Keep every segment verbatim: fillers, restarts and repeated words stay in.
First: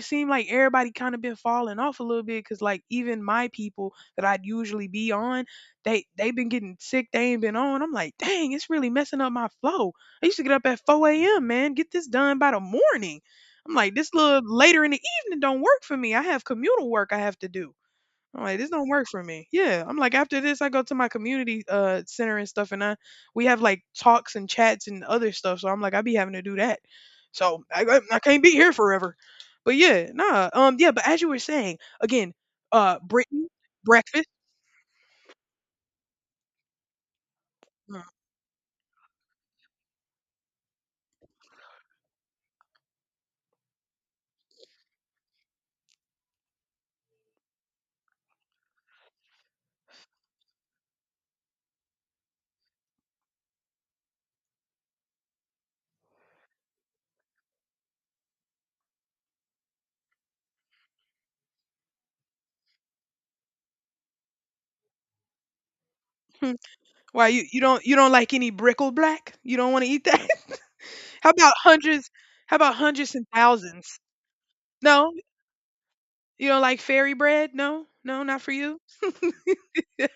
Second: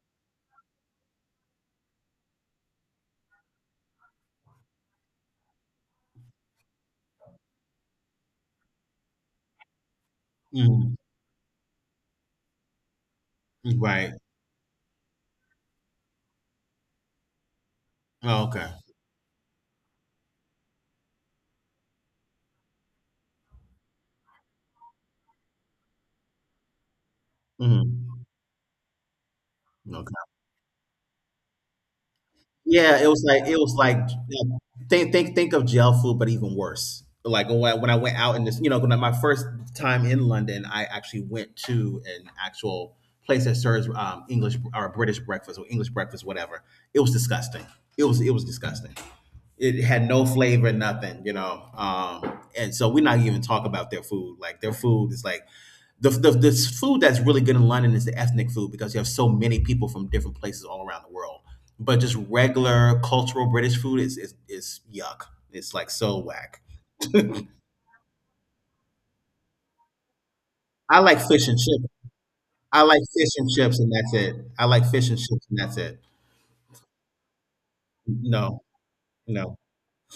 It seemed like everybody kind of been falling off a little bit because like even my people that I'd usually be on, they they been getting sick. They ain't been on. I'm like, dang, it's really messing up my flow. I used to get up at Mhm. four a m. Man, get this done by the morning. I'm like, Right. this little later in the evening don't work for me. I have communal work I have to do. I'm Oh, like, okay. this don't work for me. Yeah. I'm like, after this, I go to my community uh center and stuff, and I we have like talks and chats and other stuff. So I'm like, I be having to do that. So I I I Mhm. can't be here forever. But yeah, Okay. nah. Um, yeah. But as you were saying, again, uh, Yeah, it was like Britain it was like breakfast. you know, think think think of jail food, but even worse. Like when I, when I went out in this, you know, when I, my first time in London, I actually went to an actual place that serves um, English or British breakfast or English breakfast, whatever. It was disgusting. It was it was disgusting. It had no flavor, nothing, you know. Um, and so we're not even talking about their food. Like their food is like the, the the food that's really good in London is the ethnic food because you have so many people from different places all around the world. But just regular cultural British food is is, is yuck. It's like so Mhm. whack. Why you you don't you don't like any brickle black? You don't want to eat that? I like How fish about and chips. hundreds? How about I like hundreds and fish and chips, and thousands? that's it. I like fish No, and chips, and that's it. you don't like fairy bread? No, no, not for No, you. no,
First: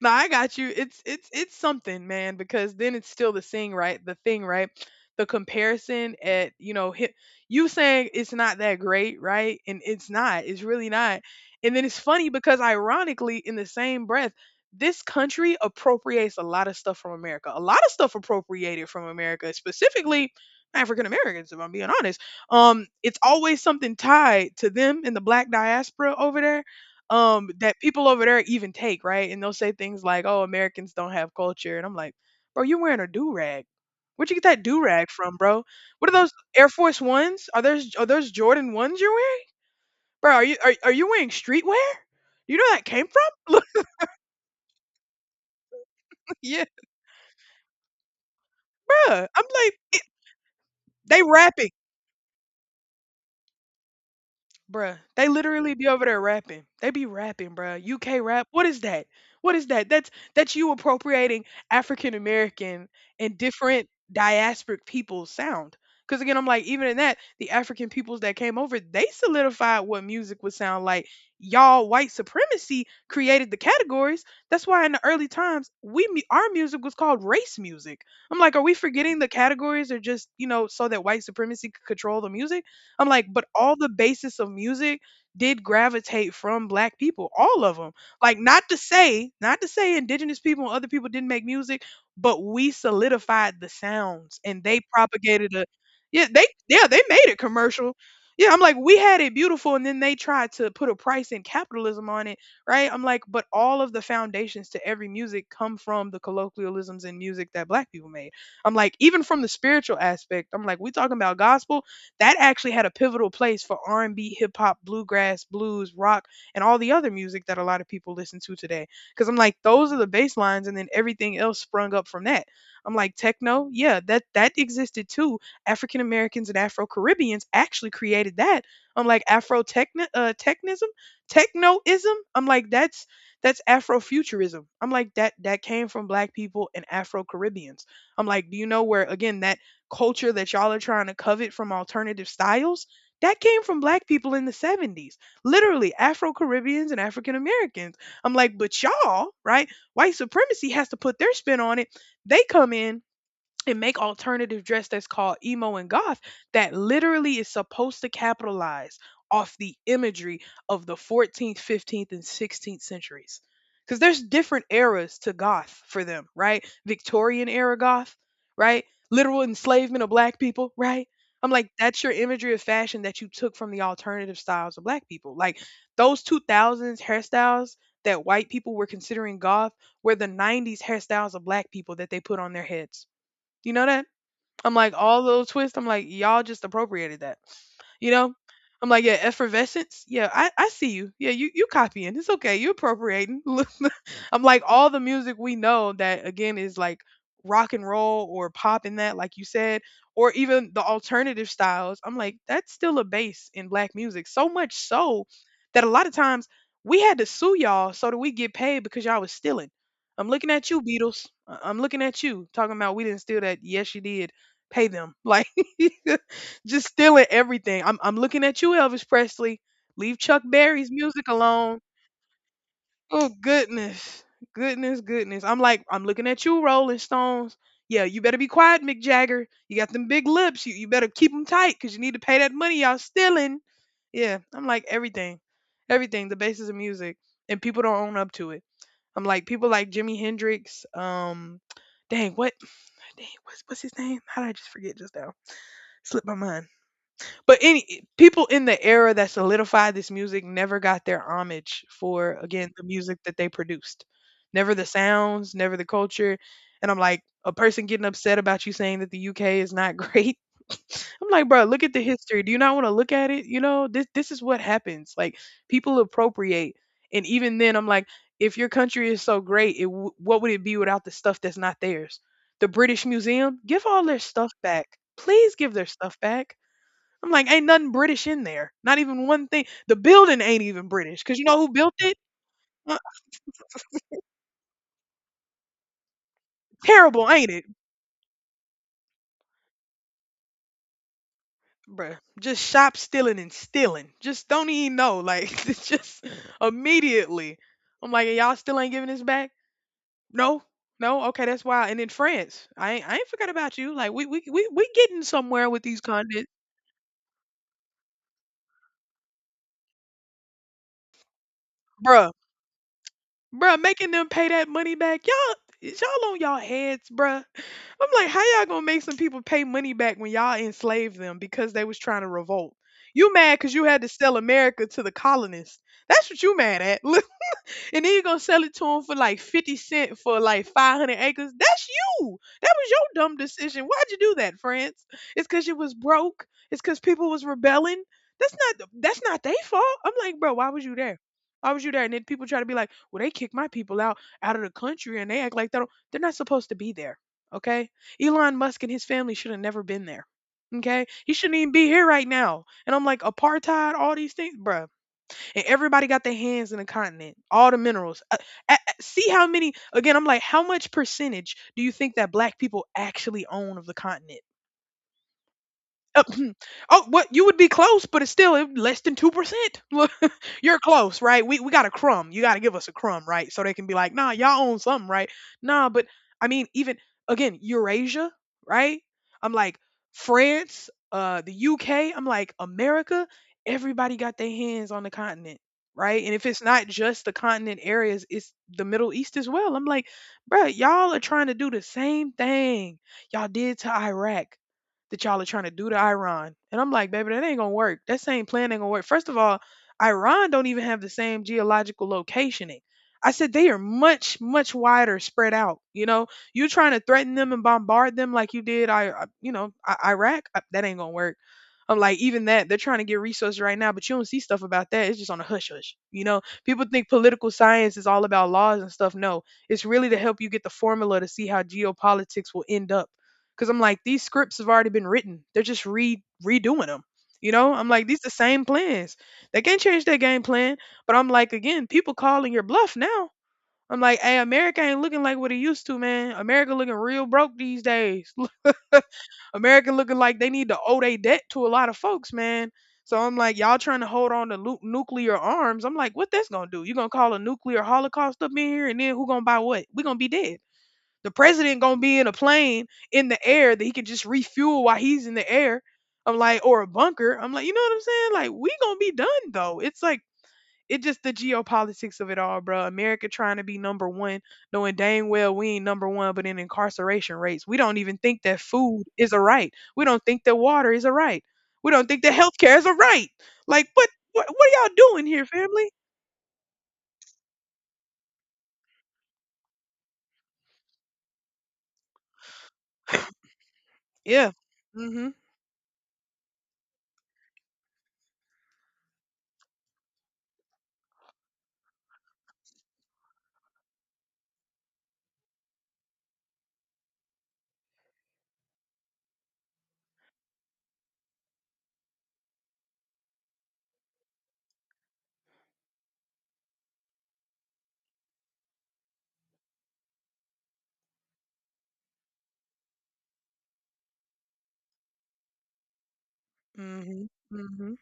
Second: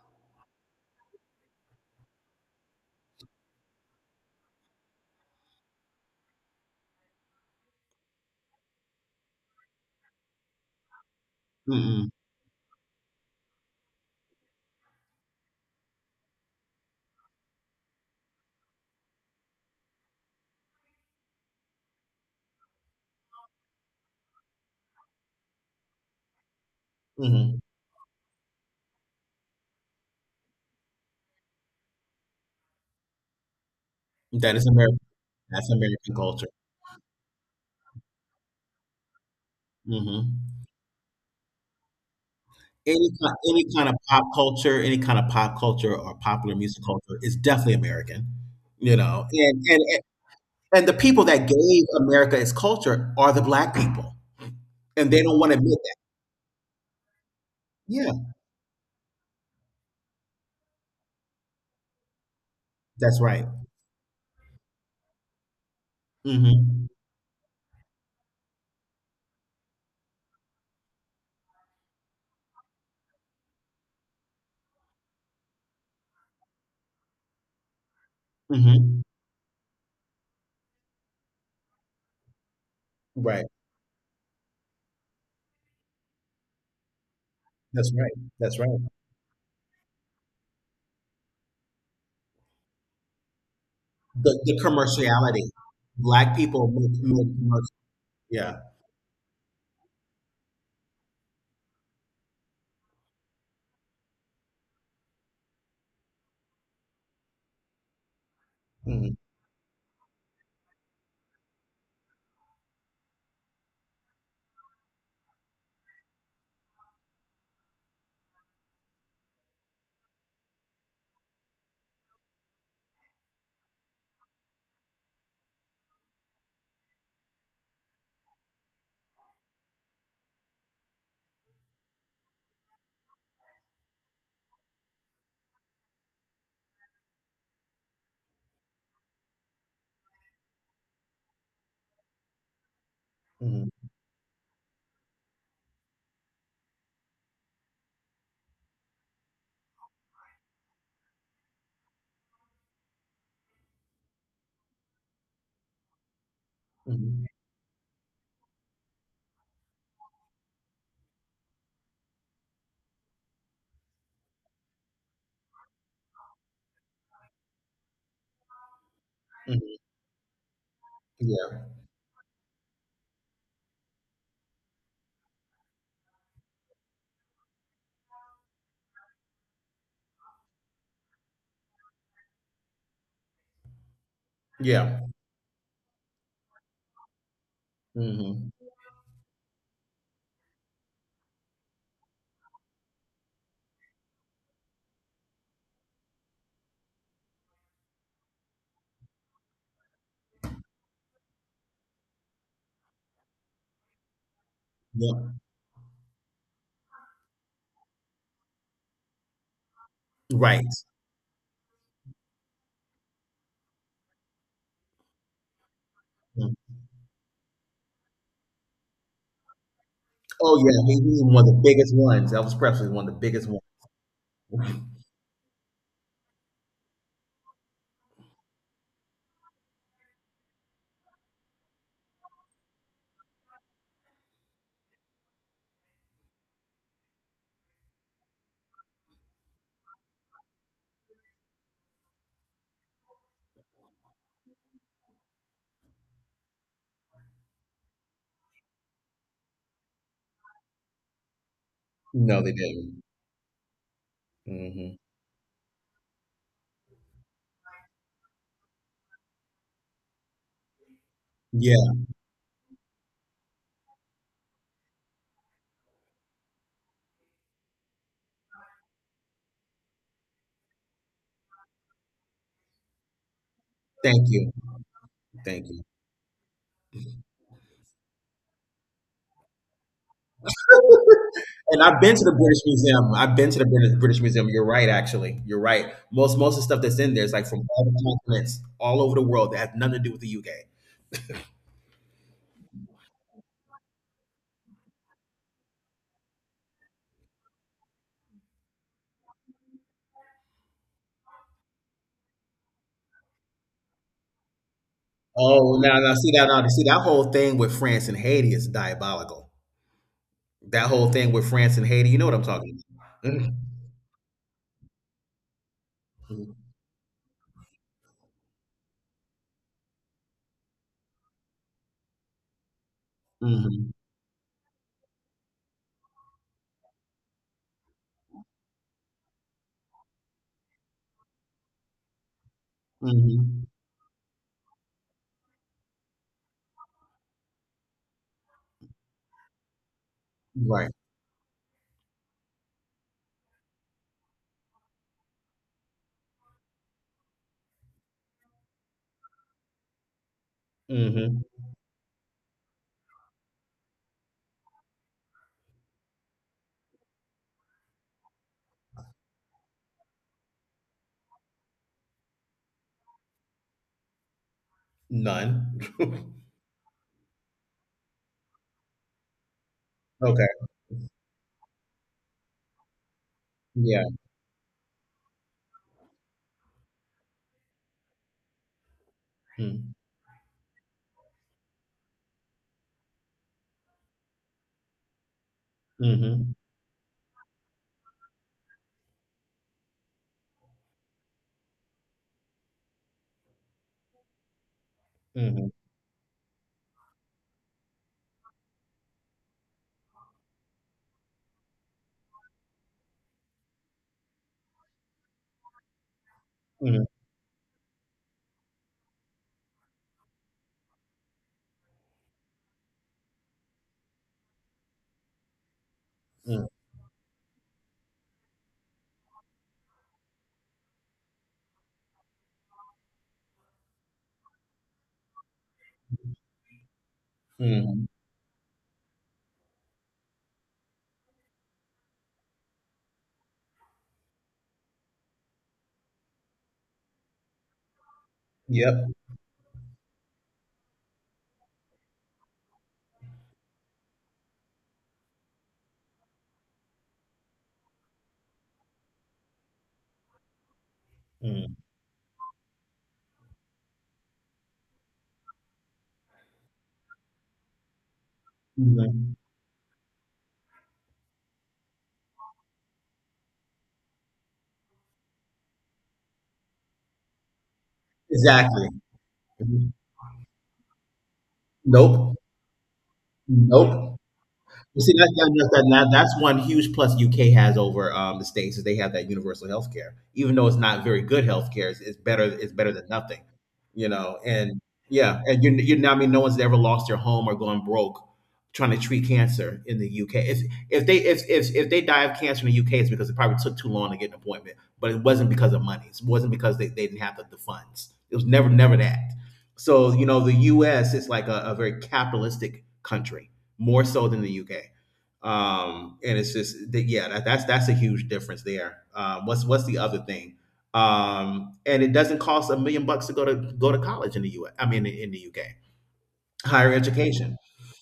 No, I got you. It's it's it's something, man, because then it's still the thing, right? The thing, right? The comparison at you know hi- you saying it's not that great, right? And it's not. It's really not. And then it's mm-mm, funny because ironically, in the same breath, this country appropriates a lot of stuff from America. A lot of stuff appropriated from America, specifically African Americans, if I'm being honest. Um, it's always something tied to them in the black diaspora over there um mm-mm. that people over there even take, right? And they'll say things like, "Oh, Americans don't have culture," and I'm like, "Bro, you're wearing a do rag. Where'd you get That that is do American. rag from, bro? That's What are American those culture. Air Force Ones? Are those are those Jordan ones you're wearing, bro? Are Hmm. you are, are you wearing streetwear? You know where that came Any from?" kind, any Look, kind of pop culture, any kind of pop culture or popular yeah, music culture is definitely American, you bro. know, I'm and like, and and it, and the they people that rapping. gave America its culture are the black people, Bruh, and they they don't want to literally admit be that. over there rapping. They be rapping, bruh. Yeah, U K rap. What is that? What is that? That's that's you appropriating African American that's and right. different diasporic people's sound. Because again, I'm like, Hmm. even in that, the African peoples that came over, they solidified what music would sound like. Y'all, white supremacy created the categories. That's why in the early times, we mu- our music was called race music. I'm like, are we Hmm. forgetting the categories are just you know so that white supremacy could control the music? I'm like, but Right. all the basis of music did gravitate from black people, all of them. That's right. Like, That's not right. to say, not to say indigenous people and other people didn't make music, but we solidified the The, sounds the and they commerciality, propagated a, yeah, black they, people yeah, they make, made make it commercial. commercial. Yeah, Yeah. I'm like, we had it beautiful, and then they tried to put a price and capitalism on it, right? I'm like, but all of the foundations to every music come from the colloquialisms in music that black people made. I'm like, Hmm. even from the spiritual aspect, I'm like, we talking about gospel that actually had a pivotal place for R and B, hip hop, bluegrass, blues, rock, and all the other music that a lot of people listen to today. Because I'm like, those are the bass lines, and then everything else sprung up from that. I'm like, techno, yeah, that that existed too. African Americans and Afro Caribbeans actually created that. I'm like, Afro techno, uh, technism, technoism. I'm like, that's that's Afrofuturism. I'm like, that that came from Black people and Afro Caribbeans. I'm like, do you know where again that culture that y'all are trying to covet from alternative styles, that came from Hmm. black people in the seventies, literally Afro Caribbeans and African Americans. I'm like, but y'all, right? White supremacy has to put their spin on it. They come in and make alternative dress that's called emo and goth that Hmm. literally is supposed to capitalize off the imagery of the fourteenth, fifteenth, and sixteenth centuries. Because there's different eras to goth for them, right? Victorian era goth, right? Literal Hmm. enslavement of black people, right? I'm Yeah. like, that's your imagery of fashion that you took from the alternative styles of black people. Like those two thousands hairstyles that white people were considering goth were the nineties hairstyles of black people that they put on their heads. You know that? I'm like, Yeah. all those twists, I'm like, y'all just appropriated that. You know? Hmm. I'm like, yeah, effervescence. Yeah, I, I see you. Yeah, you you copying. It's okay. You appropriating. Look, I'm like all the music we know that again is like rock and roll or pop in that, like you said, or even the alternative styles. I'm like, that's still a base in black music. So much so Yeah. that a lot of times we had to sue y'all so that we get paid because y'all was stealing. I'm looking Right. at you, Beatles. I- I'm looking at you, talking about we didn't steal that. Yes, you did. Pay them. Like Mm-hmm. just stealing everything. I'm I'm looking at you, Elvis Presley. Leave Chuck Oh Berry's yeah, he was music one of the alone. biggest ones. Elvis Presley was one of the Oh biggest goodness. ones. Goodness, goodness. I'm like, I'm looking at you, Rolling Stones. Yeah, you better be quiet, Mick Jagger. You got them big lips. You, you better keep them tight because you need to pay that money y'all stealing. Yeah, I'm like everything, everything, the basis of music, and people don't own up to it. I'm like people like Jimi Hendrix. Um, dang, what, dang, what's what's his name? How did I just forget just now? Slipped my mind. But any people in the era that solidified this music never got their homage for No, they again the didn't. music that they produced. Never the Hmm. sounds, never the culture. And I'm like, a person getting upset about you saying that the U K is not great. I'm like, bro, look at Yeah, the history. Do you not want to look at it? You know, this this is what happens. Like people appropriate. And even then I'm like, if your country is so great, it w- what would it be without the stuff that's not theirs? The British Museum, give all their thank you, stuff back. Please thank give you. their stuff back. I'm like, ain't nothing British in there. Not even one thing. The building ain't even British. Cause you know who And built I've it? been to the British Uh, Museum. I've been to the British British Museum. You're right, actually. You're right. Most most of the stuff that's in there Terrible, is like ain't from it, all the continents, all over the world that has nothing to do with the U K. bruh? Just shop stealing and stealing. Just don't even know. Like, it's just immediately. I'm like, y'all still ain't giving this back? No, no. Okay, that's wild. And in France, I ain't, I ain't forgot about you. Like, we we we we getting somewhere Oh, with these now now see content, that now see that whole thing with France and Haiti is diabolical. That whole thing with France and Haiti, you know bruh. what I'm talking about. Bruh, making them pay that money back, y'all is y'all on Hmm. y'all heads, bruh. I'm like, how y'all gonna make some people pay money back when y'all enslaved them because they was trying to revolt? You mad because you Mm. had to sell America to the colonists? That's what you mad at. And then you're gonna sell it to them for like fifty cent for like five hundred acres. That's you. That was your dumb Hmm. decision. Why'd you do that, friends? It's because you was broke. It's because people was rebelling. That's not that's not their fault. I'm like, bro, why was Right. you there? Why was you there? And then people try to be like, well, they kick my people out out of the country and they act like they don't, they're not supposed to be there. Okay. Elon Musk and his family should have never been there. Okay. He Hmm. shouldn't even be here right now. And I'm like, apartheid, all these things, bruh and everybody got their hands in the continent, all the minerals. Uh, a- a- see how many, again, I'm like, how much percentage do you think that black people actually own of the continent? None. Uh, oh, What you would be close, but it's still less than two percent. Okay. You're close, right? We we got a crumb. You got to give us a crumb, right? So they can be Yeah. like, nah, y'all own something, right? Nah, but I mean, even again, Eurasia, right? I'm like Mm. France, uh, the U K. I'm like America. Everybody got their hands on the continent, right? And if Mhm. it's not just the continent areas, it's the Middle East as well. I'm like, bruh, y'all are trying to do the same thing y'all did to Iraq that y'all are trying to Mhm. do to Iran. And I'm like, baby, that ain't gonna work. That same plan ain't gonna work. First of all, Iran don't even have the same geological locationing. I said they are much, much wider spread out. You know, you're trying to Mhm. threaten them and bombard them like you did, I, I- you know, I- Iraq. I- That ain't gonna work. I'm like, even that, they're trying to get resources right now, but you don't see stuff about that. It's just on a hush hush. You know, Mhm. people think political science is all about laws and stuff. No, it's really to help you get the formula to see how geopolitics will end up. Because I'm like, these scripts have already been written. They're just re redoing them. You know, I'm like, Mhm. these the same plans. They can't change their game plan. But I'm like, again, people calling your bluff now. I'm like, hey, America ain't looking like what it used to, man. America looking real broke these days. Yep. America looking like they need to owe their debt to a lot of folks, man. So I'm like, y'all trying to hold on to nu- nuclear arms. I'm like, what that's gonna do? You gonna call a nuclear holocaust up in here, and then who gonna buy what? We gonna be dead. The Mm. president gonna be in a plane in the air that he can just refuel while he's in the air. I'm like, or a bunker. I'm like, you know what I'm saying? Like, we gonna be Mhm. done though. It's like it's just the geopolitics of it all, bro. America trying to be number one, knowing dang well we ain't number one, but in incarceration rates, we don't even think that Exactly. food is a right. Mhm. We don't think that water is a right. We don't think that Nope. healthcare is a right. Like what? Nope. What, what are You y'all see, doing that's here, not just that, family? that- That's one huge plus U K has over um, the states is they have that universal health care. Even though it's not very good health care, it's, it's better. It's better than nothing, you know. Yeah. And Mhm. yeah, and you you know, I mean, no one's ever lost their home or gone broke trying to treat cancer in the U K. If if they if if, if they die of cancer in the U K, it's because it probably took too long to get an appointment. But it wasn't because of money. It wasn't because they, they didn't have the, the funds. It was never never that. So you know, the U S is like a, a very capitalistic country more so than the U K. Um, and it's just that yeah, that, that's that's a huge difference there. Um, what's what's the other thing? Um, and it doesn't cost a million bucks to go to go to college in the U S. Mean, in the U K, higher Mhm. education. Mhm.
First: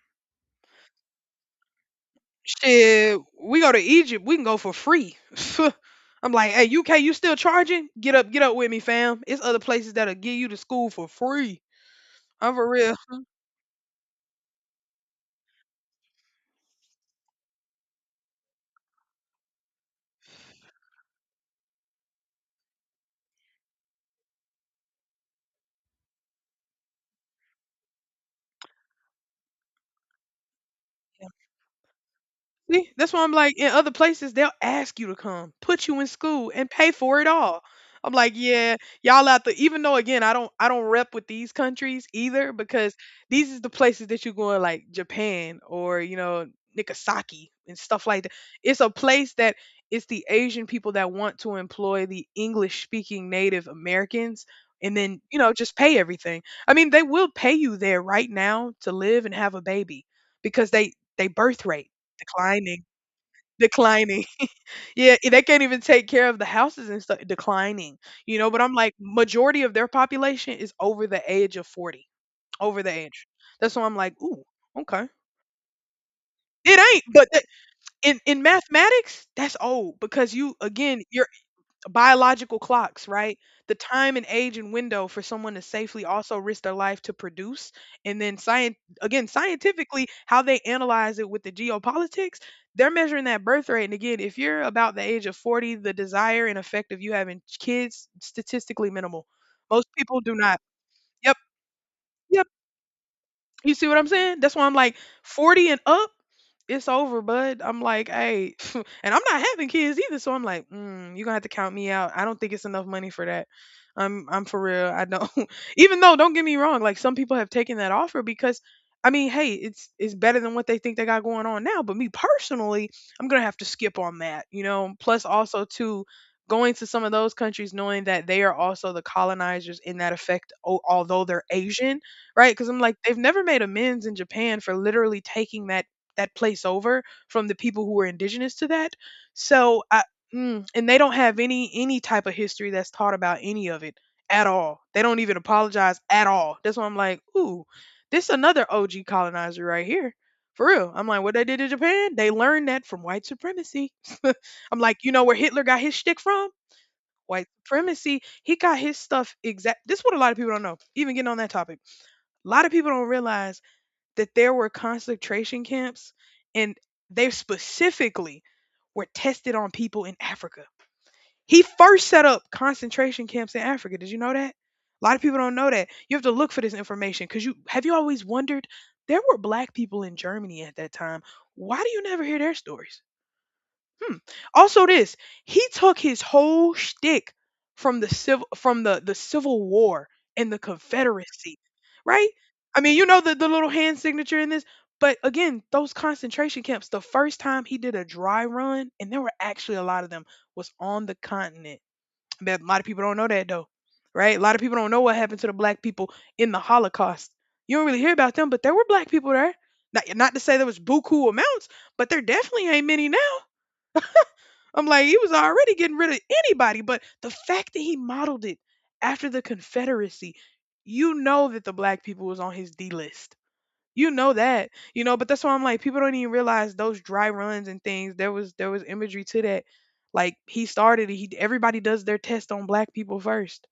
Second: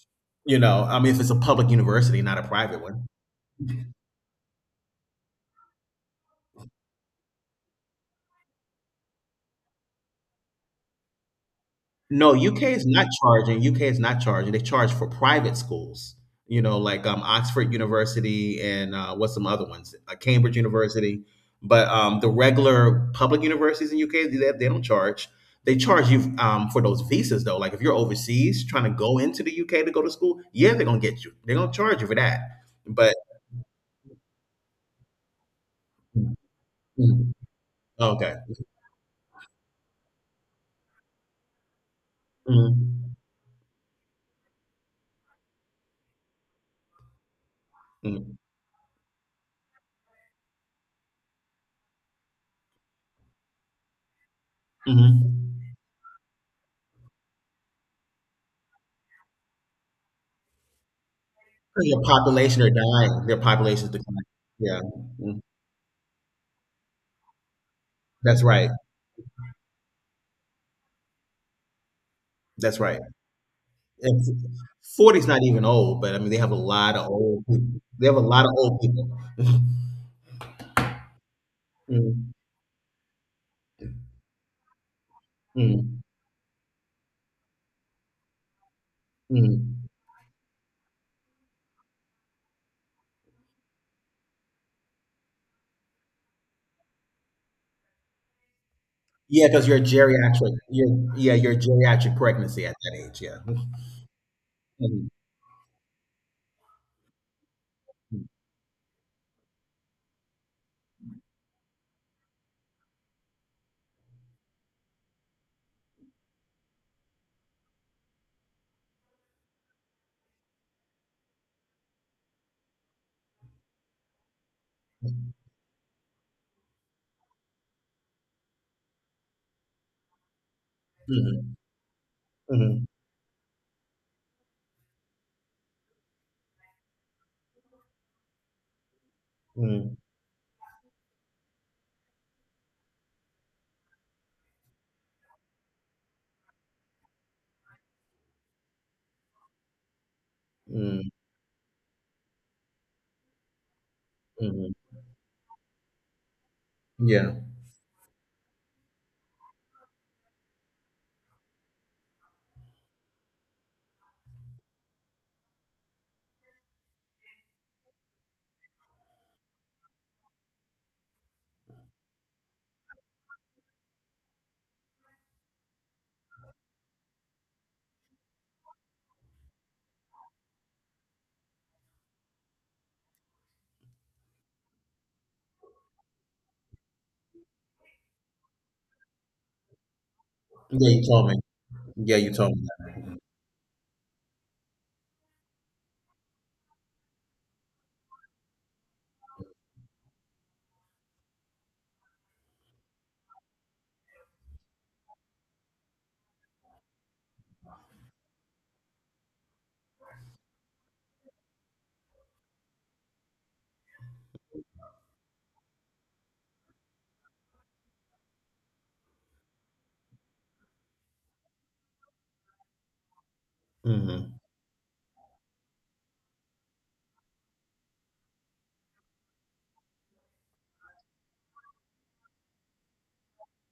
You know, I mean, if it's a public university, not a private one. Shit, we go to Egypt, we can go for free. I'm like, hey, U K, you still charging? Get up, get up with me, fam. It's other places that'll give you to school for free. No, I'm for U K is real. not charging. U K is not charging. They charge for private schools. You know, like um, Oxford University and uh, what's some other ones? Uh, Cambridge University. But um, the regular public universities in U K, they, they don't charge. They charge you um, for those visas though. Like if you're overseas trying to go into the U K to go to school, yeah, they're gonna get you. They're gonna charge you for that. See, that's But. why I'm like, in other places, they'll ask you to come, put you in school, and pay for it Mhm. all. I'm like, Okay. yeah, y'all out there. Even though, again, I don't, I don't rep with these countries either because Mhm. these is the places that you going, like Japan or you know Nagasaki and stuff like that. Mhm. It's a place that it's the Asian people that want to employ the English speaking Native Americans, and then you know Mhm. just pay everything. I mean, they will pay you there right now to live and have a baby because they they birth 'Cause rate your population are declining dying. Their population is declining. declining. Yeah. Yeah, Mhm. they can't even take care of the houses and stuff declining. You That's know, but right. I'm like, majority of their population is over the age of forty. That's Over the right. age That's why I'm like, ooh, okay. Forty's not even old, but I mean, they have a It lot ain't of but th- old people. They have in a in lot of old people. mathematics, that's old because you, again, you're Mm, biological clocks, right? The time and age and window for someone to mm, safely also risk their life to produce. And then science, again, mm. scientifically, how they analyze it with the geopolitics, they're measuring that birth rate. And again, if you're about the age of forty, the desire and effect of you having kids statistically minimal. Yeah, because you're Most people do geriatric. not. You're, yeah, Yep. you're geriatric pregnancy at that age. Yeah. You see what I'm saying? That's why I'm like, Mm-hmm, forty and up, it's over, bud. I'm like, hey, and I'm not having kids either, so I'm like, mm, you're gonna have to count me out. I don't think it's enough money for that. I'm I'm for real. I don't. Even though, don't get me wrong, like some people have taken that offer because, I mean, hey, it's it's better than what they think they got going on now. But me personally, I'm gonna have to skip on that, you know. Plus, also too. Going to some of those countries, knowing that they are also the colonizers in that effect, o- although they're mm-hmm, Asian. Right, because 'cause I'm mm-hmm, like, they've never made amends in Japan for literally taking that that place over from the people who were indigenous to that. So, mm-hmm, I mm, and they don't have any any type of history that's taught about any of it at all. They don't even apologize at all. That's why I'm like, "Ooh, this another O G colonizer right here." For real. I'm mm, like, "What they did in Japan? They learned that from white supremacy." hmm, hmm, hmm, I'm hmm, like, "You know where Hitler got his shtick from? hmm. Yeah. White supremacy. He got his stuff exact This is what a lot of people don't know, even getting on that topic, a lot of people don't realize that there were concentration camps and they specifically were tested on people in Africa. He first set up concentration camps in Africa. Did you know that? A lot of people don't know that. You have to look for this information because you have you always wondered there were black people in Germany at that time. Why do you never hear their stories? Hmm. Also, this he took his whole shtick from the civil from the the Civil War and the Yeah, you told me. Confederacy, Yeah, right? you told me I mean, you know the the little hand signature in this, but again, those concentration camps. The first time he did a dry run, and there were actually a lot of them, was on the continent. But a lot of people don't know that though, right? A lot of people don't know what happened to the black people in the Holocaust. You don't really hear about them, but there were black people there. Not, not to say there was buku amounts, but there definitely ain't many now. I'm like, he was already getting rid of anybody, but the fact that he modeled it after the Confederacy, you know that the black people was on his D list. You that. know that, you know, but that's why I'm like, people don't even realize those dry runs and things. There was there was imagery to that. Like he started, it, he everybody does their test on black people first.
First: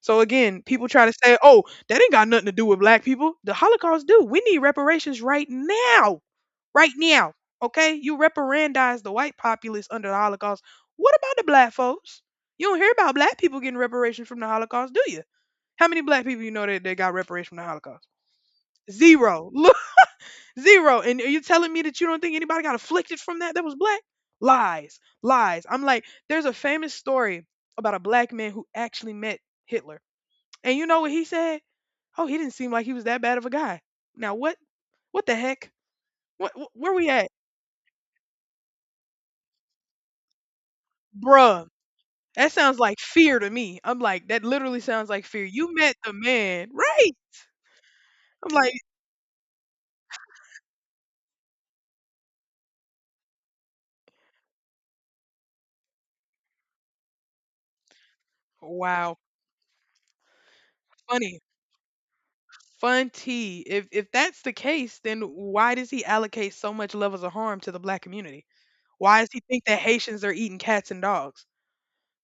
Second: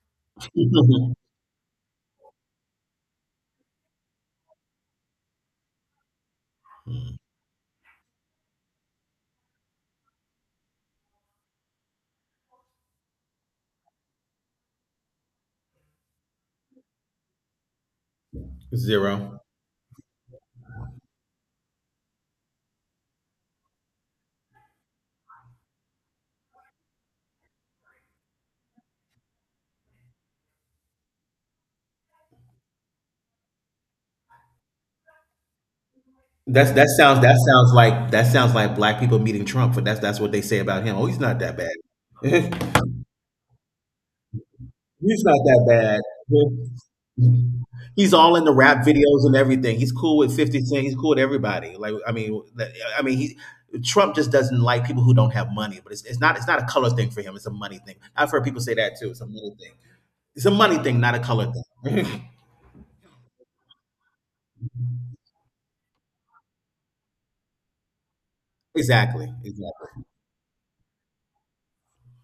So again, people try to Hmm. say, "Oh, that ain't got nothing to do with black people." The Holocaust do. We need reparations right now, right now. Okay, you reparandize the white populace under the Holocaust. What about the black folks? You don't hear about black people getting reparations from the Holocaust, do you? How many black people you know that, that got reparations from the Holocaust? Zero. Zero. Zero. And are you telling me that you don't think anybody got afflicted from that that was black? Lies. Lies. I'm like, there's a famous story about a black man who actually met Hitler. And you know what he said? Oh, he didn't seem like he was that bad of a guy. Now what what the heck? What That's wh- that Where we sounds at? that sounds like that sounds like black people meeting Trump. For that's that's what they say about him. Oh, he's not that Bruh. That bad. sounds like fear to me. I'm like, that literally sounds He's like not fear. that You met bad. the man, But right? he's all in the I'm like, rap videos and everything. He's cool with Fifty Cent. He's cool with everybody. Like I mean, that- I mean he. Trump just doesn't like people who don't have money, but it's, it's not it's not a color thing for him. It's a money thing. I've heard people say that too. wow, It's a money thing. It's a money thing, not a funny. color thing. Fun tea. If if that's the case, then why does he allocate so much levels of harm to the black community? Why Exactly. does he think that Exactly. Haitians are eating cats and dogs?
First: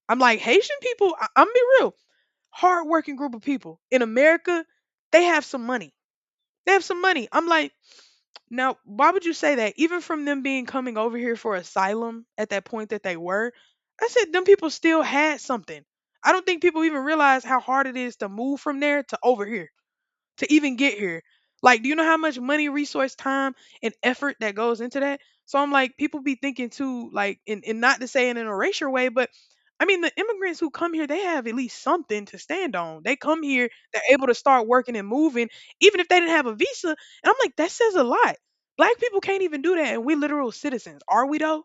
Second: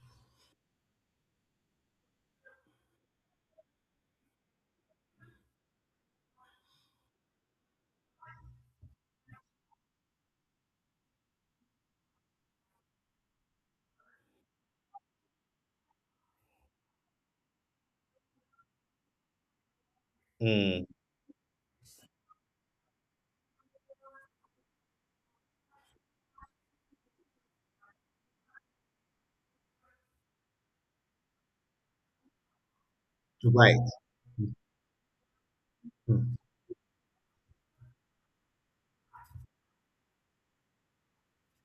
I'm like, Haitian people, I- I'm gonna be real, hardworking group of people in America, they have some money. They have some money. I'm like, now, why would you say that? Even from them being coming over here for asylum at that point that they were, I said, them people still had something. I don't think people even realize how hard it is to move from there to over here to even Mm, get here. Like, do you know how much money, resource, time, and effort that goes into that? So I'm like, people be thinking too, like, and, and not to say in an erasure way, but I mean, the immigrants who come here, they have at least something to stand on. They come here, right. they're able to start working and moving, even if they Mm, didn't have a visa. And I'm like, that says a lot. Black people can't even do that, and we literal citizens. Are we though?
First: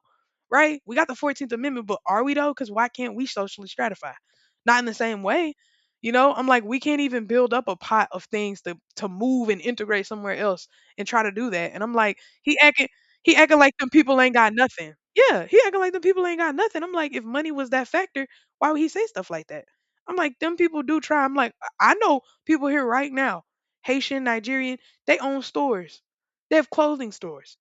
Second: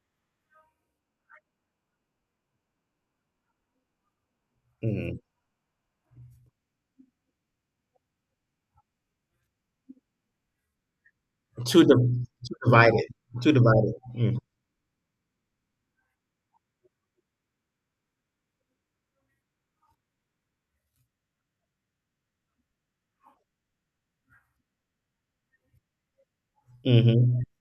Right? We got the fourteenth Amendment, but are we though? Because why can't we socially stratify? Not in the mm. same way, you know, I'm like, we can't even build up a pot of things to to move and integrate somewhere else and try to do that. And Too, I'm like, di- too he acting divided. he Too acting like them divided. people ain't Mm. got nothing. Yeah, he acting like them people ain't got nothing. I'm like, if money was that factor, why would he say stuff like that? I'm like, them people do try. I'm like, I I know people here right now, Haitian, Nigerian, they own stores. They have clothing Mm-hmm. stores.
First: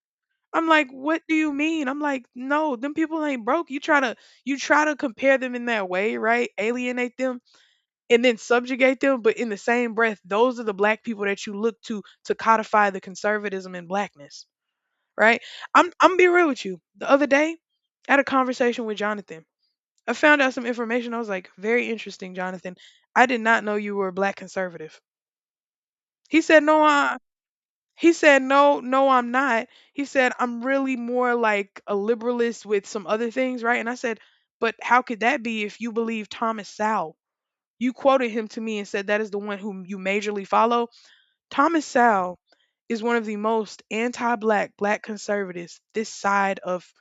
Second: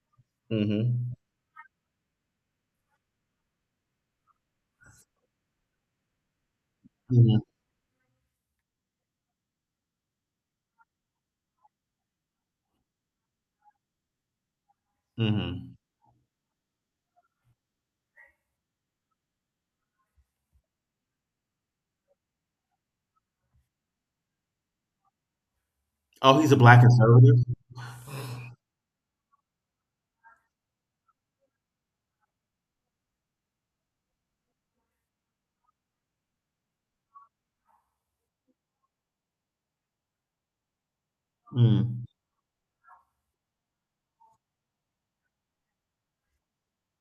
I'm like, Mm-hmm. what do you mean? I'm like, no, them people ain't broke. You try to you try to compare them in that way, right? Alienate Mm-hmm. them and then subjugate them. But in the same breath, those are the black people that you look to to codify the conservatism in blackness, right? Mm-hmm. I'm I'm be real with you. The other day, I had a conversation with Jonathan. I found out some information. I was like, very interesting, Jonathan. I did not know you were a black conservative. He Oh, he's a said, black no, I. conservative. He said, no, no, I'm not. He said, I'm really more like a liberalist with some other things, right? And I said, but how could that be if you believe Thomas Sowell? You quoted him to me and said that is the one whom you majorly follow. Thomas Mm. Sowell is one of the most anti-black black conservatives this side of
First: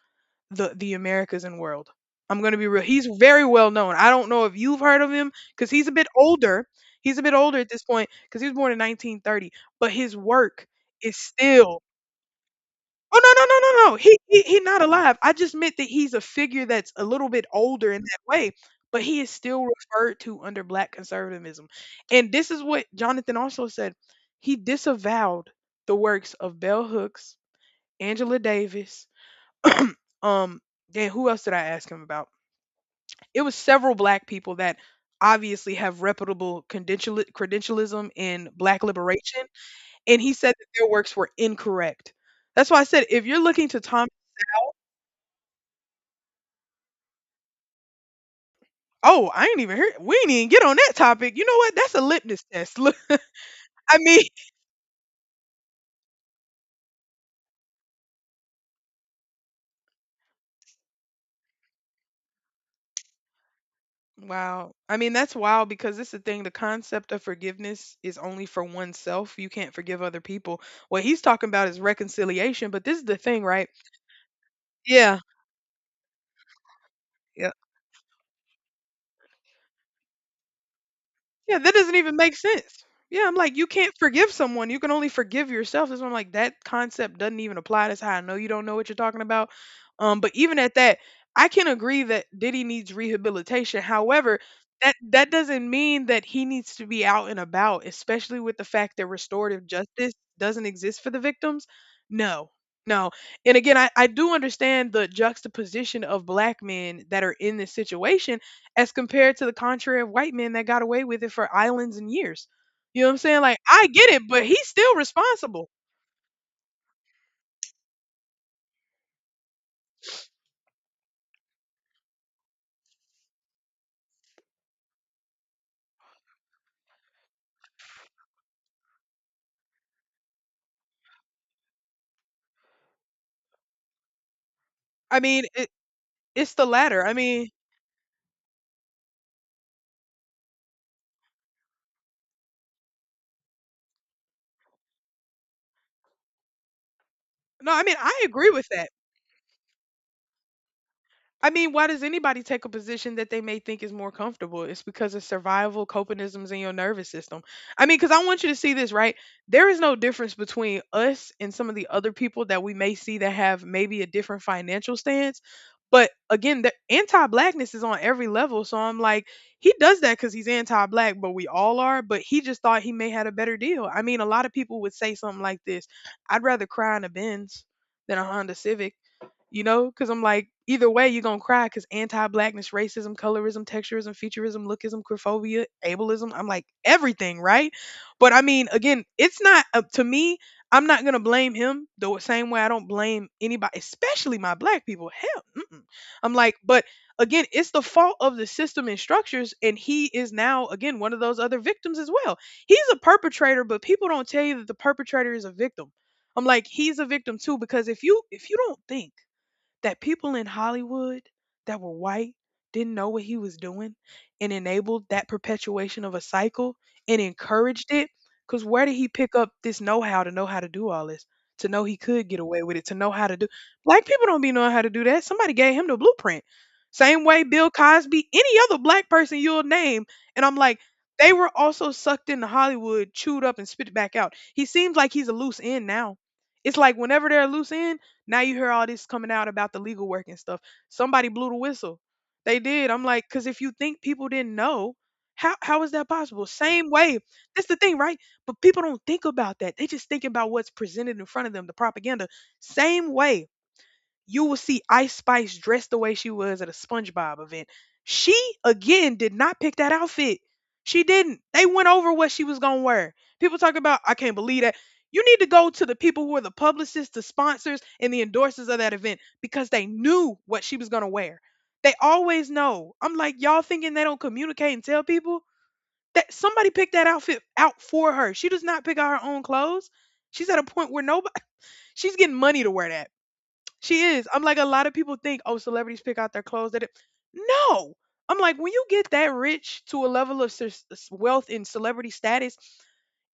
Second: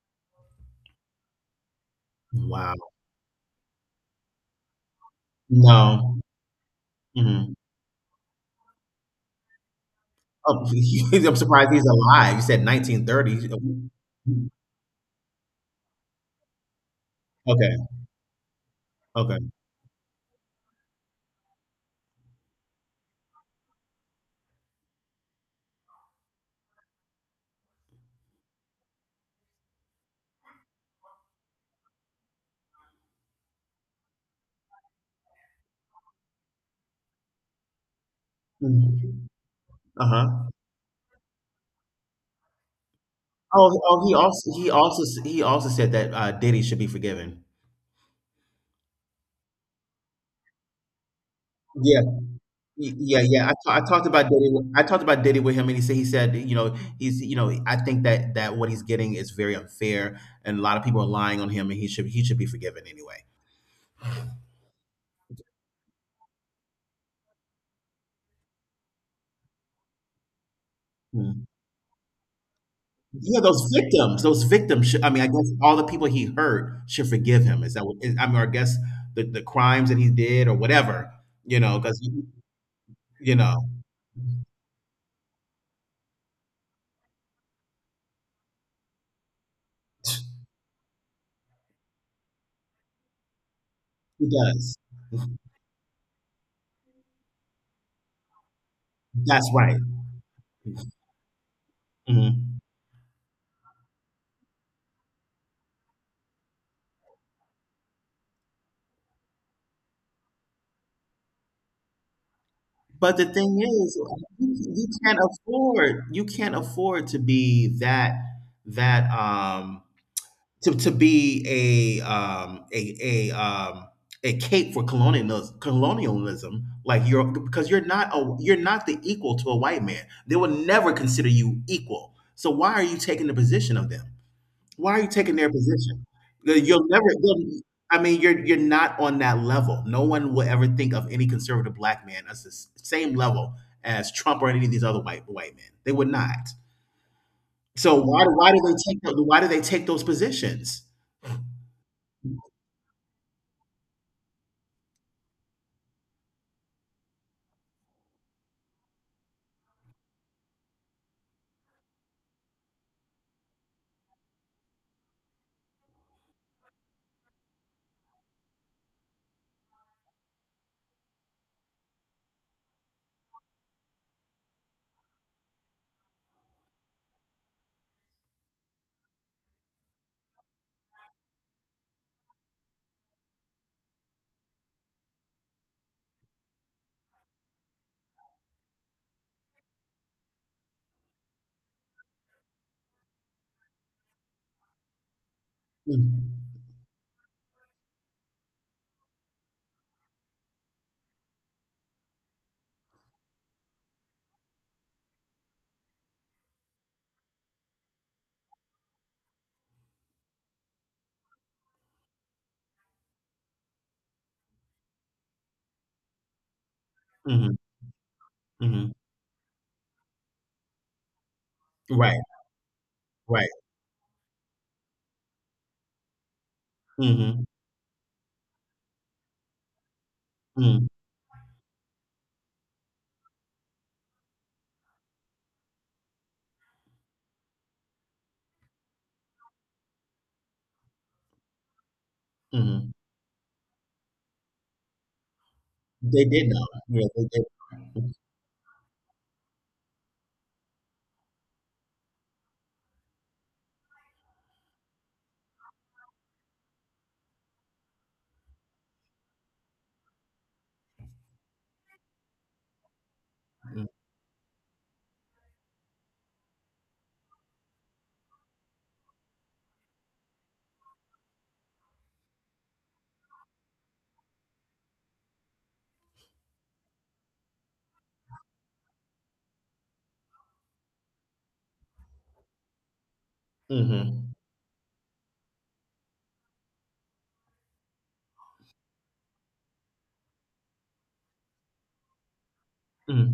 the the Americas and world. I'm going to be Wow. real. He's very well known. I don't know if you've heard of him cuz he's a bit No. older. He's a bit Mhm. older at this point cuz he was born in nineteen thirty, but his Oh, work is I'm surprised still. he's alive. You said Oh, no, no, nineteen thirties. no, no, no. He he he not alive. I just meant that he's a figure that's a little bit Okay, older in that way, but he is okay. still referred to under black conservatism. And this is what Jonathan also said. He disavowed the works of bell hooks, Angela Davis, um, and who else did I ask him about? It was several black people that obviously have reputable credential credentialism in black uh liberation, and he Uh-huh. said that their works were incorrect. That's why I said if you're looking to Oh, oh, Tom. he also he also he also said that uh, Diddy should be forgiven. Oh, I ain't even heard we ain't even get on that topic. You know what? That's a Yeah, litmus test. y- Look, yeah, yeah. I, ta- I I talked mean, about Diddy, with- I talked about Diddy with him, and he said he said you know he's, you know I think that that what he's getting is very unfair, and a lot of people are lying on him, and he should he should be forgiven anyway. wow. I mean, that's wild because it's the thing. The concept of forgiveness is only for oneself. You can't forgive other people. What he's Hmm. talking about is reconciliation, but this is the Yeah, thing, right? those victims, those victims. Should, I Yeah. mean, I guess all the people he hurt should forgive him. Is that what? Is, I mean, or I guess the the crimes that he did or whatever. Yeah, You that know, doesn't because even make sense. Yeah, I'm you like, you know can't forgive someone. You can only forgive yourself. That's why I'm like, that concept doesn't even apply. That's how I know you don't know what you're talking about. Um, but even at that, I can agree that Diddy needs rehabilitation. he However, does. that that doesn't mean that he needs to be out and about, especially with the fact that That's restorative right. justice doesn't exist for the victims. No. Mhm. No. And again, I, I do understand the juxtaposition of black men that are in this situation as compared to the contrary of white men that got away with it for islands and years. You know what I'm But the saying? Like, thing I is, get it, but you, he's you still can't responsible. afford you can't afford to be that that um to, to be a um, a a um, a cape for colonialism, colonialism, like you're because you're not a you're not the equal to a white man. They will never consider you equal. So why are you taking the position of them? Why are you I taking mean, their it, position? it's That the You'll latter. never. I mean, You'll- I mean, you're you're not on that level. No one will ever think of any conservative black man as the s- same level as Trump or any of these other white white men. They would not. no, I mean, So I why do agree why do with they that. take the, why do they take those positions? I mean, why does anybody take a position that they may think is more comfortable? It's because of survival copanisms in your nervous system. I mean, because I want you to see this, right? There is no difference between us and some of the other people that we may see that have maybe a different financial stance. But again, the anti blackness is on every level. So I'm like, he does that because he's anti black, but we all are. But he just thought he may had a better deal. I mean, a lot of people would say something like this: I'd rather cry in a Benz than a Honda Civic, you know, because I'm like, either way, you're gonna cry because anti-blackness, racism, colorism, texturism, futurism, lookism, queerphobia, ableism. I'm like everything, right? But I mean, again, it's not up to me. I'm not gonna blame him the same way I don't blame anybody, especially my black people. Hell, mm-mm. I'm Hmm. like, but again, it's the fault of the system and structures, and he is now again one of those other victims as well. He's a perpetrator, but people don't tell you that the perpetrator is a victim. I'm like, he's a victim too because if you if you don't think that people in Hollywood that were white didn't know what he was doing and enabled that perpetuation of a cycle and Mhm, encouraged it. Because where mhm. did he pick up this know how to know how to do all this? To know he Right, could get away with it, to know how to do. right. Black people don't be knowing how to do that. Somebody gave him the blueprint. Same way Mhm, Bill Cosby, any other black person you'll name. And I'm like, mhm, they were also sucked into Hollywood, chewed up, and spit back out. He seems like he's a loose end now. It's like whenever they're a loose end, now you hear all this coming out about the legal work and stuff. Somebody blew the whistle. They mhm. did. I'm like, because if you think people didn't know, how how is that They possible? did know. Same Yeah, way. they did. That's the thing, right? But people don't think about that. They just think about what's presented in front of them, the propaganda. Same way you will see Ice Spice dressed the way she was at a SpongeBob event. She again did not pick that outfit. She didn't. They went over what she was gonna wear. People talk Mhm, about, I can't believe that. You need to go to the people who are the publicists, the sponsors, and the endorsers of that event because they knew what she was gonna wear. They always know. I'm like y'all thinking they don't communicate and tell people that somebody picked that outfit out for her. She does not pick out her own clothes. She's at a point where nobody. She's getting money to wear that. She is. mhm, I'm like a lot of people think, oh, celebrities pick out their clothes. That it. No, I'm like when you get that rich to a level of sus- s- wealth and celebrity status,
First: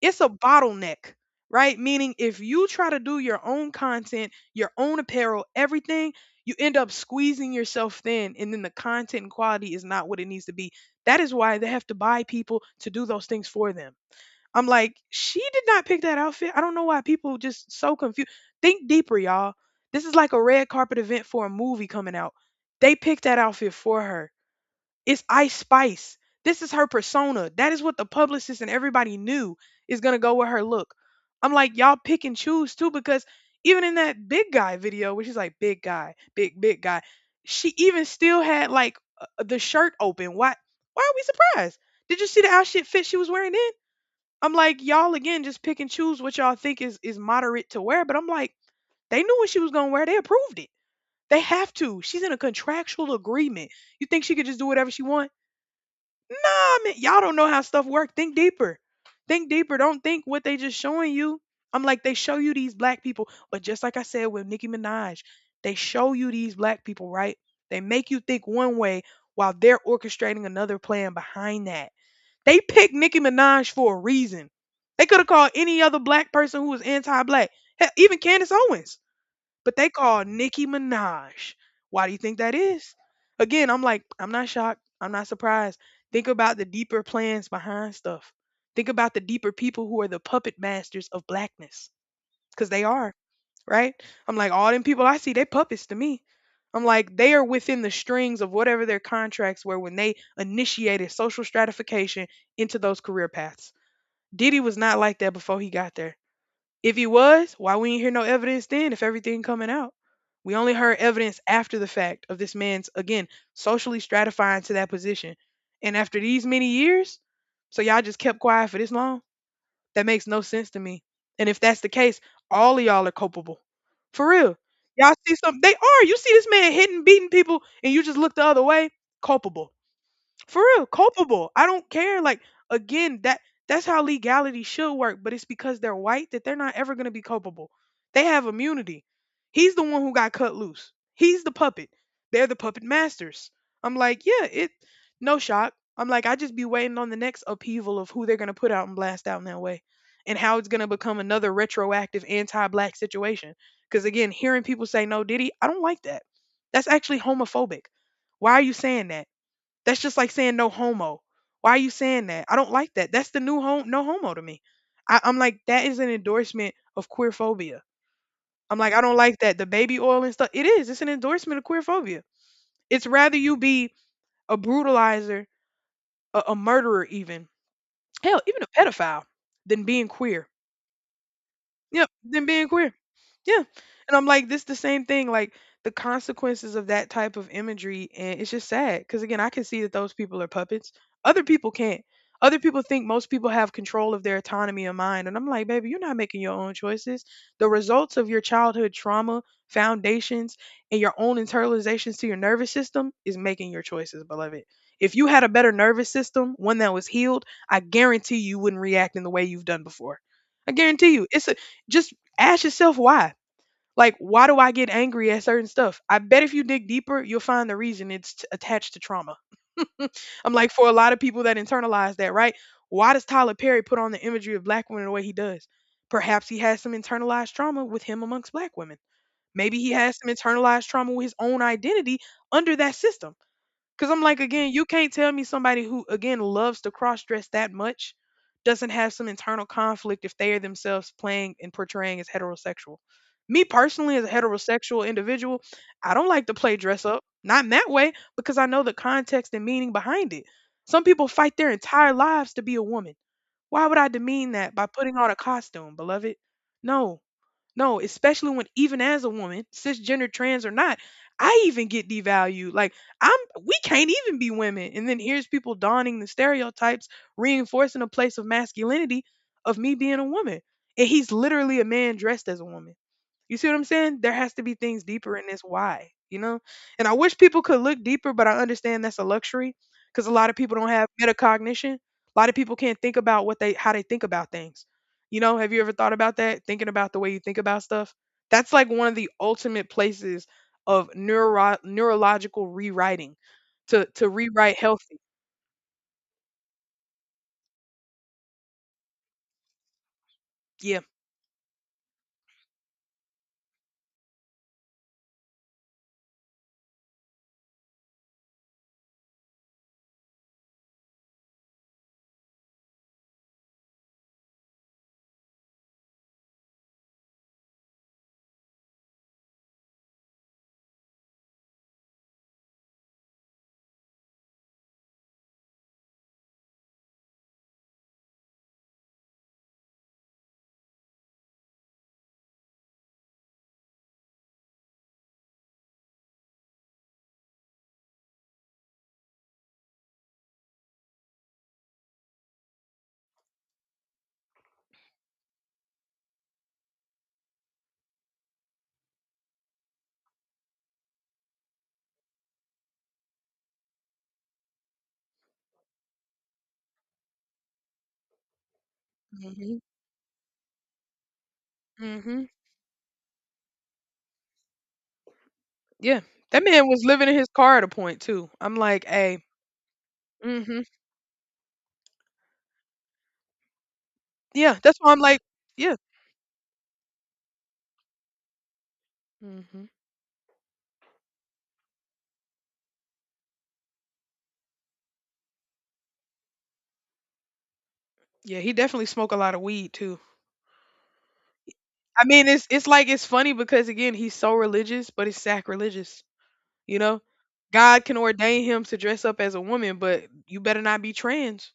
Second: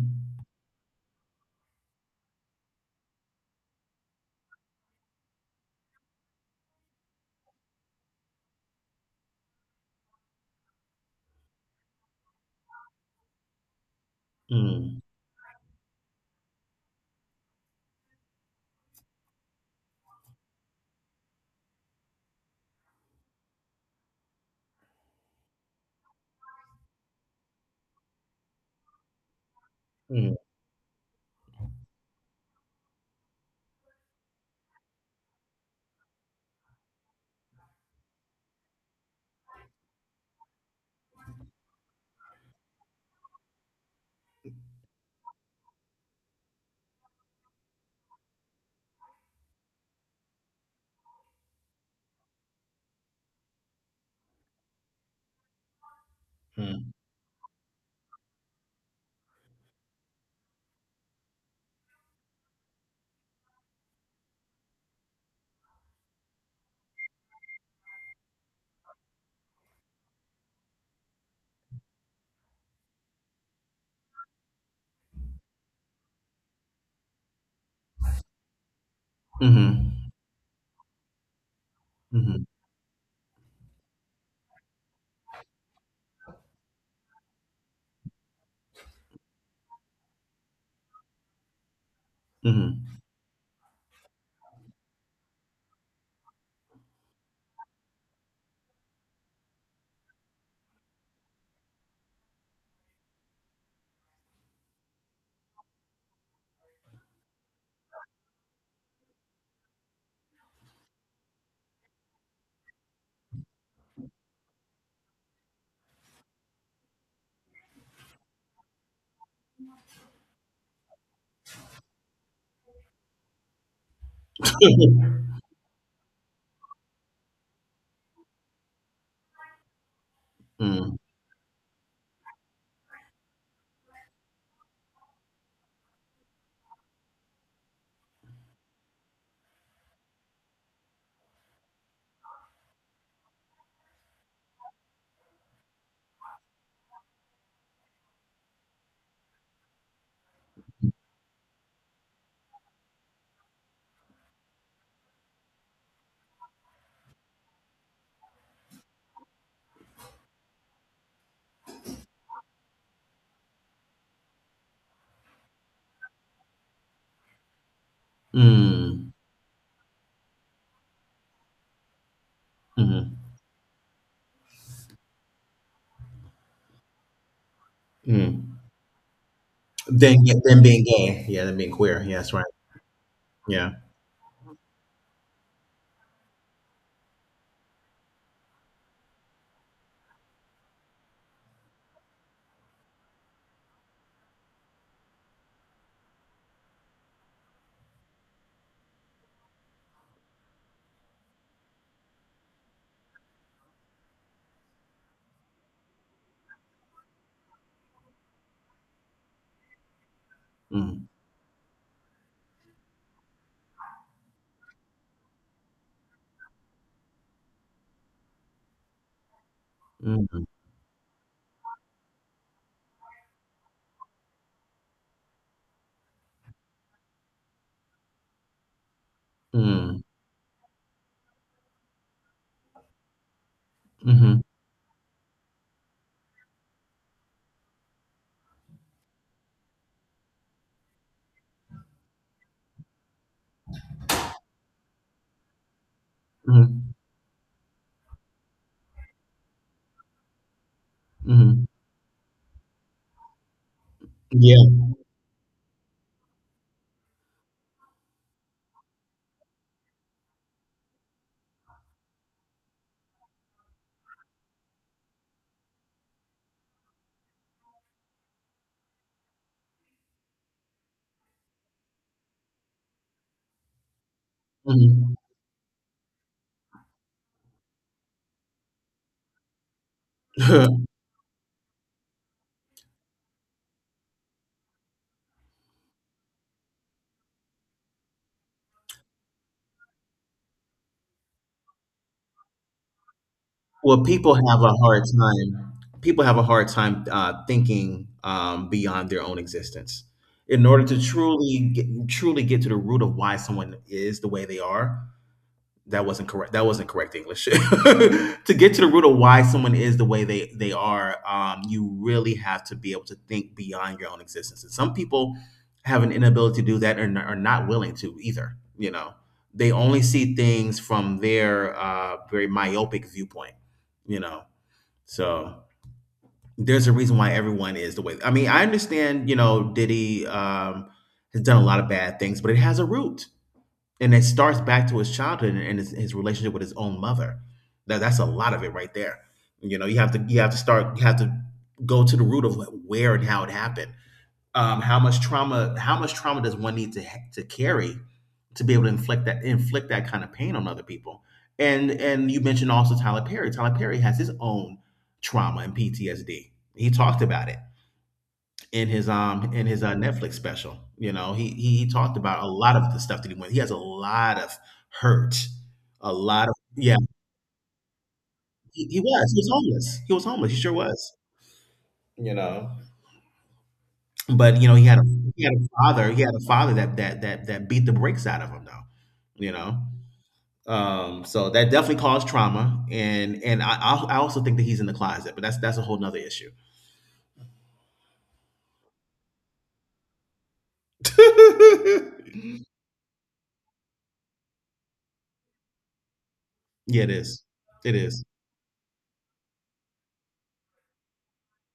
it's a bottleneck, right? Meaning if you try to do your own content, your own apparel, everything, you end up squeezing yourself thin, and then the content and quality is not what it needs to be. That is why they have to buy people to do those things for them. I'm like, mhm, she did not pick that outfit. I don't know why people just so confused. Think deeper, y'all. This is like a red carpet event for a movie coming out. They picked that outfit for her. It's Ice Spice. This is her persona. That is what the publicist and everybody knew is gonna go mhm, with her look. I'm like, y'all pick and choose too, because even in that big guy video, which is like big guy, big, big guy, she even still had like uh, the shirt open. Why why are we surprised? Did you see the outfit fit she was wearing then? I'm like, y'all again just pick and choose what y'all think is is moderate to wear. But I'm like, they knew what she was gonna wear. They approved it. They have to. She's in a contractual agreement. You think she could just do whatever she want? Nah, man. Y'all don't know how stuff work. Think deeper. Think deeper. Don't think what they just showing you. I'm like, they show you these black people. But just like I said with Nicki Minaj, they show you these black people, right? They make you think one way while they're orchestrating another plan behind that. They picked Nicki Minaj for a reason. They could have called any other black person who was anti-black, hell, even Candace Owens, but they mhm, called Nicki Minaj. Why do you think mhm, that is? Again, I'm like, I'm not shocked. I'm not surprised. Think about the deeper plans behind stuff. Think about the deeper people who are the puppet masters of blackness, because they mhm. are, right? I'm like, all them people I see, they puppets to me. I'm like, they are within the strings of whatever their contracts were when they initiated social stratification into those career paths. Diddy was not like that before he got there. If he was, why we ain't hear no evidence then if everything coming out? We only heard evidence after the fact of this man's, again, socially stratifying to that position. And after these many years, so y'all just kept quiet for this long? That makes no sense to me. And if that's the case, all of y'all are culpable. For real. Y'all see something they are. You see this man hitting, beating people, and you just look the other way. Culpable. For real, Mm, culpable. I don't care. Like again, that that's how legality should work, but it's because they're white that they're not ever going to be culpable. They have immunity. He's the one who got cut loose. He's the puppet. They're the puppet masters. I'm like, yeah, it no shock. I'm like, I just be waiting on the next upheaval of who they're going to put out and blast out in that way and how it's going to become another retroactive anti-black situation. Cuz again, hearing people say no Diddy, I don't like that. That's actually homophobic. Why are you saying that? That's just like saying no homo. Why are you saying that? I don't like that. That's the new home no homo to me. I, I'm like, that is an endorsement of queer phobia. I'm like, I mm, don't like that. The baby oil and stuff. It is. It's an endorsement of queer phobia. It's mhm, rather you be a brutalizer, a, a murderer even. Hell, mm. even a pedophile than being Then, yeah, queer. then being gay, yeah, then being queer, Yep, yes, right, than being queer. Yeah. yeah, And I'm like, this the same thing, like the consequences of that type of imagery, and it's just sad. Because again, I can see that those people are puppets. Other people can't. Other people think most people have control of their autonomy of mind. And I'm like, baby, you're not making your own choices. The results of your childhood trauma, foundations, and your own internalizations to your nervous system is making your choices, beloved. If you had a better nervous system, one that was healed, I guarantee you wouldn't react in the way you've done before. I mm, guarantee you, it's a Just ask yourself why. Like, why do I get angry at certain stuff? I bet if you dig deeper, you'll find the reason it's t- attached to trauma. mm, I'm like, for a lot of people that internalize that, right? Why does Tyler Perry put on the imagery of black women the way he does? Perhaps he has some internalized trauma with him amongst black women. Maybe he mm, has some internalized trauma with his own identity under that system. Cause I'm like, mhm, again, you can't tell me somebody who again loves to cross dress that much doesn't have some internal conflict if they are themselves playing and portraying as heterosexual. Me personally, as a heterosexual individual, I don't like to play mhm, dress up. Not in that way, because I know the context and meaning behind it. Some people fight mhm, their entire lives to be a woman. Why would I demean that yeah, by putting on a costume, beloved? No, no, especially when even as a woman, cisgender, trans or not, I even get devalued. Like I'm we can't even be women. And then here's people donning the stereotypes, reinforcing a place of masculinity of me being a woman. And he's literally a man dressed as a woman. You see what I'm saying? There has to be things mhm. deeper in this why, you know? And I wish people could look deeper, but I understand that's a luxury because a lot of people don't have metacognition. A lot of people can't think about what they how they think about things. You know, have you ever thought about that? Thinking about the way you think about stuff? That's like one of the ultimate places of neuro neurological rewriting Well, to to people have a rewrite hard healthy. time. People have a hard time uh, thinking um, beyond their own existence. In order Yeah. to truly get, truly get to the root of why someone is the way they are, that wasn't correct. That wasn't correct English. To get to the root of why someone is the way they they are, um, you really have to be able to think beyond your own existence. And some people have an inability to do that, and are not willing to either. You know, they only see things from their uh, very myopic viewpoint. You know, so there's a reason why everyone is the way. I mean, I understand. You know, Diddy, um, has done a lot of bad things, but it has a root and it starts back to his childhood and his, his relationship with his own mother. That that's a lot of it right there. You know, you have to you have to start you have to go to the root of where and how it happened. Um, how much trauma how much trauma does one need to ha- to carry to be able to inflict that inflict that kind of pain on other people? And and you mentioned also Tyler Perry. Tyler Perry has his own trauma and P T S D. He talked about it in his um in Mhm, his uh, Netflix special. You know, he, he he talked about mhm. a lot of the stuff that he went. He has a lot of hurt, a Yeah, lot of that man yeah. was living in his car at a point too. I'm He, he like, was "Hey." he was homeless. He was homeless. He sure Mhm. was. You know, but you know Yeah, he that's had a why I'm like, he had a yeah. father. He had a father that that that that beat the brakes out of him though. You know, Mhm. um, so that definitely caused trauma, and and I I I also think that he's in the closet, but that's that's a whole nother issue. Yeah, he definitely smoked a lot of weed too. I mean, it's it's like it's funny because, again, he's so religious, but it's sacrilegious. You yeah, it know, is. It God can is. ordain him to dress up as a woman, but you better not be trans.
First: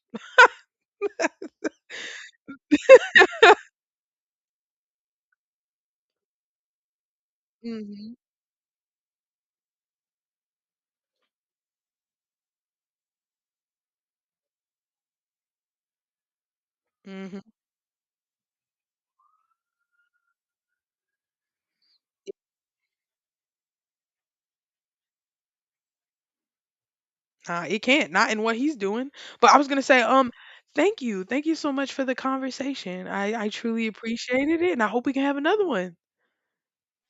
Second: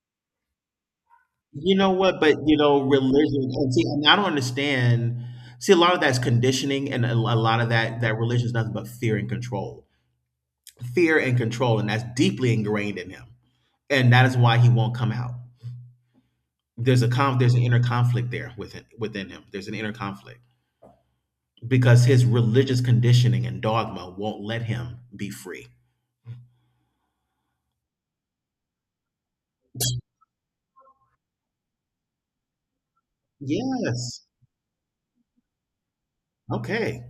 You know what? But you know, religion and see, and I don't understand. See, a lot of that's conditioning, and a, a lot of that Hmm. that religion is nothing but fear and control, fear and control, and that's deeply ingrained in him, and that is why he won't come out. There's a conf, Hmm. there's an inner conflict there within within him. There's an inner conflict because his religious conditioning and dogma won't let him be free. Nah, it can't. Not in what he's doing. But I was gonna say, um, thank you, thank you so much for the conversation. I I truly Yes. appreciated it, and I hope we can have another one. Okay.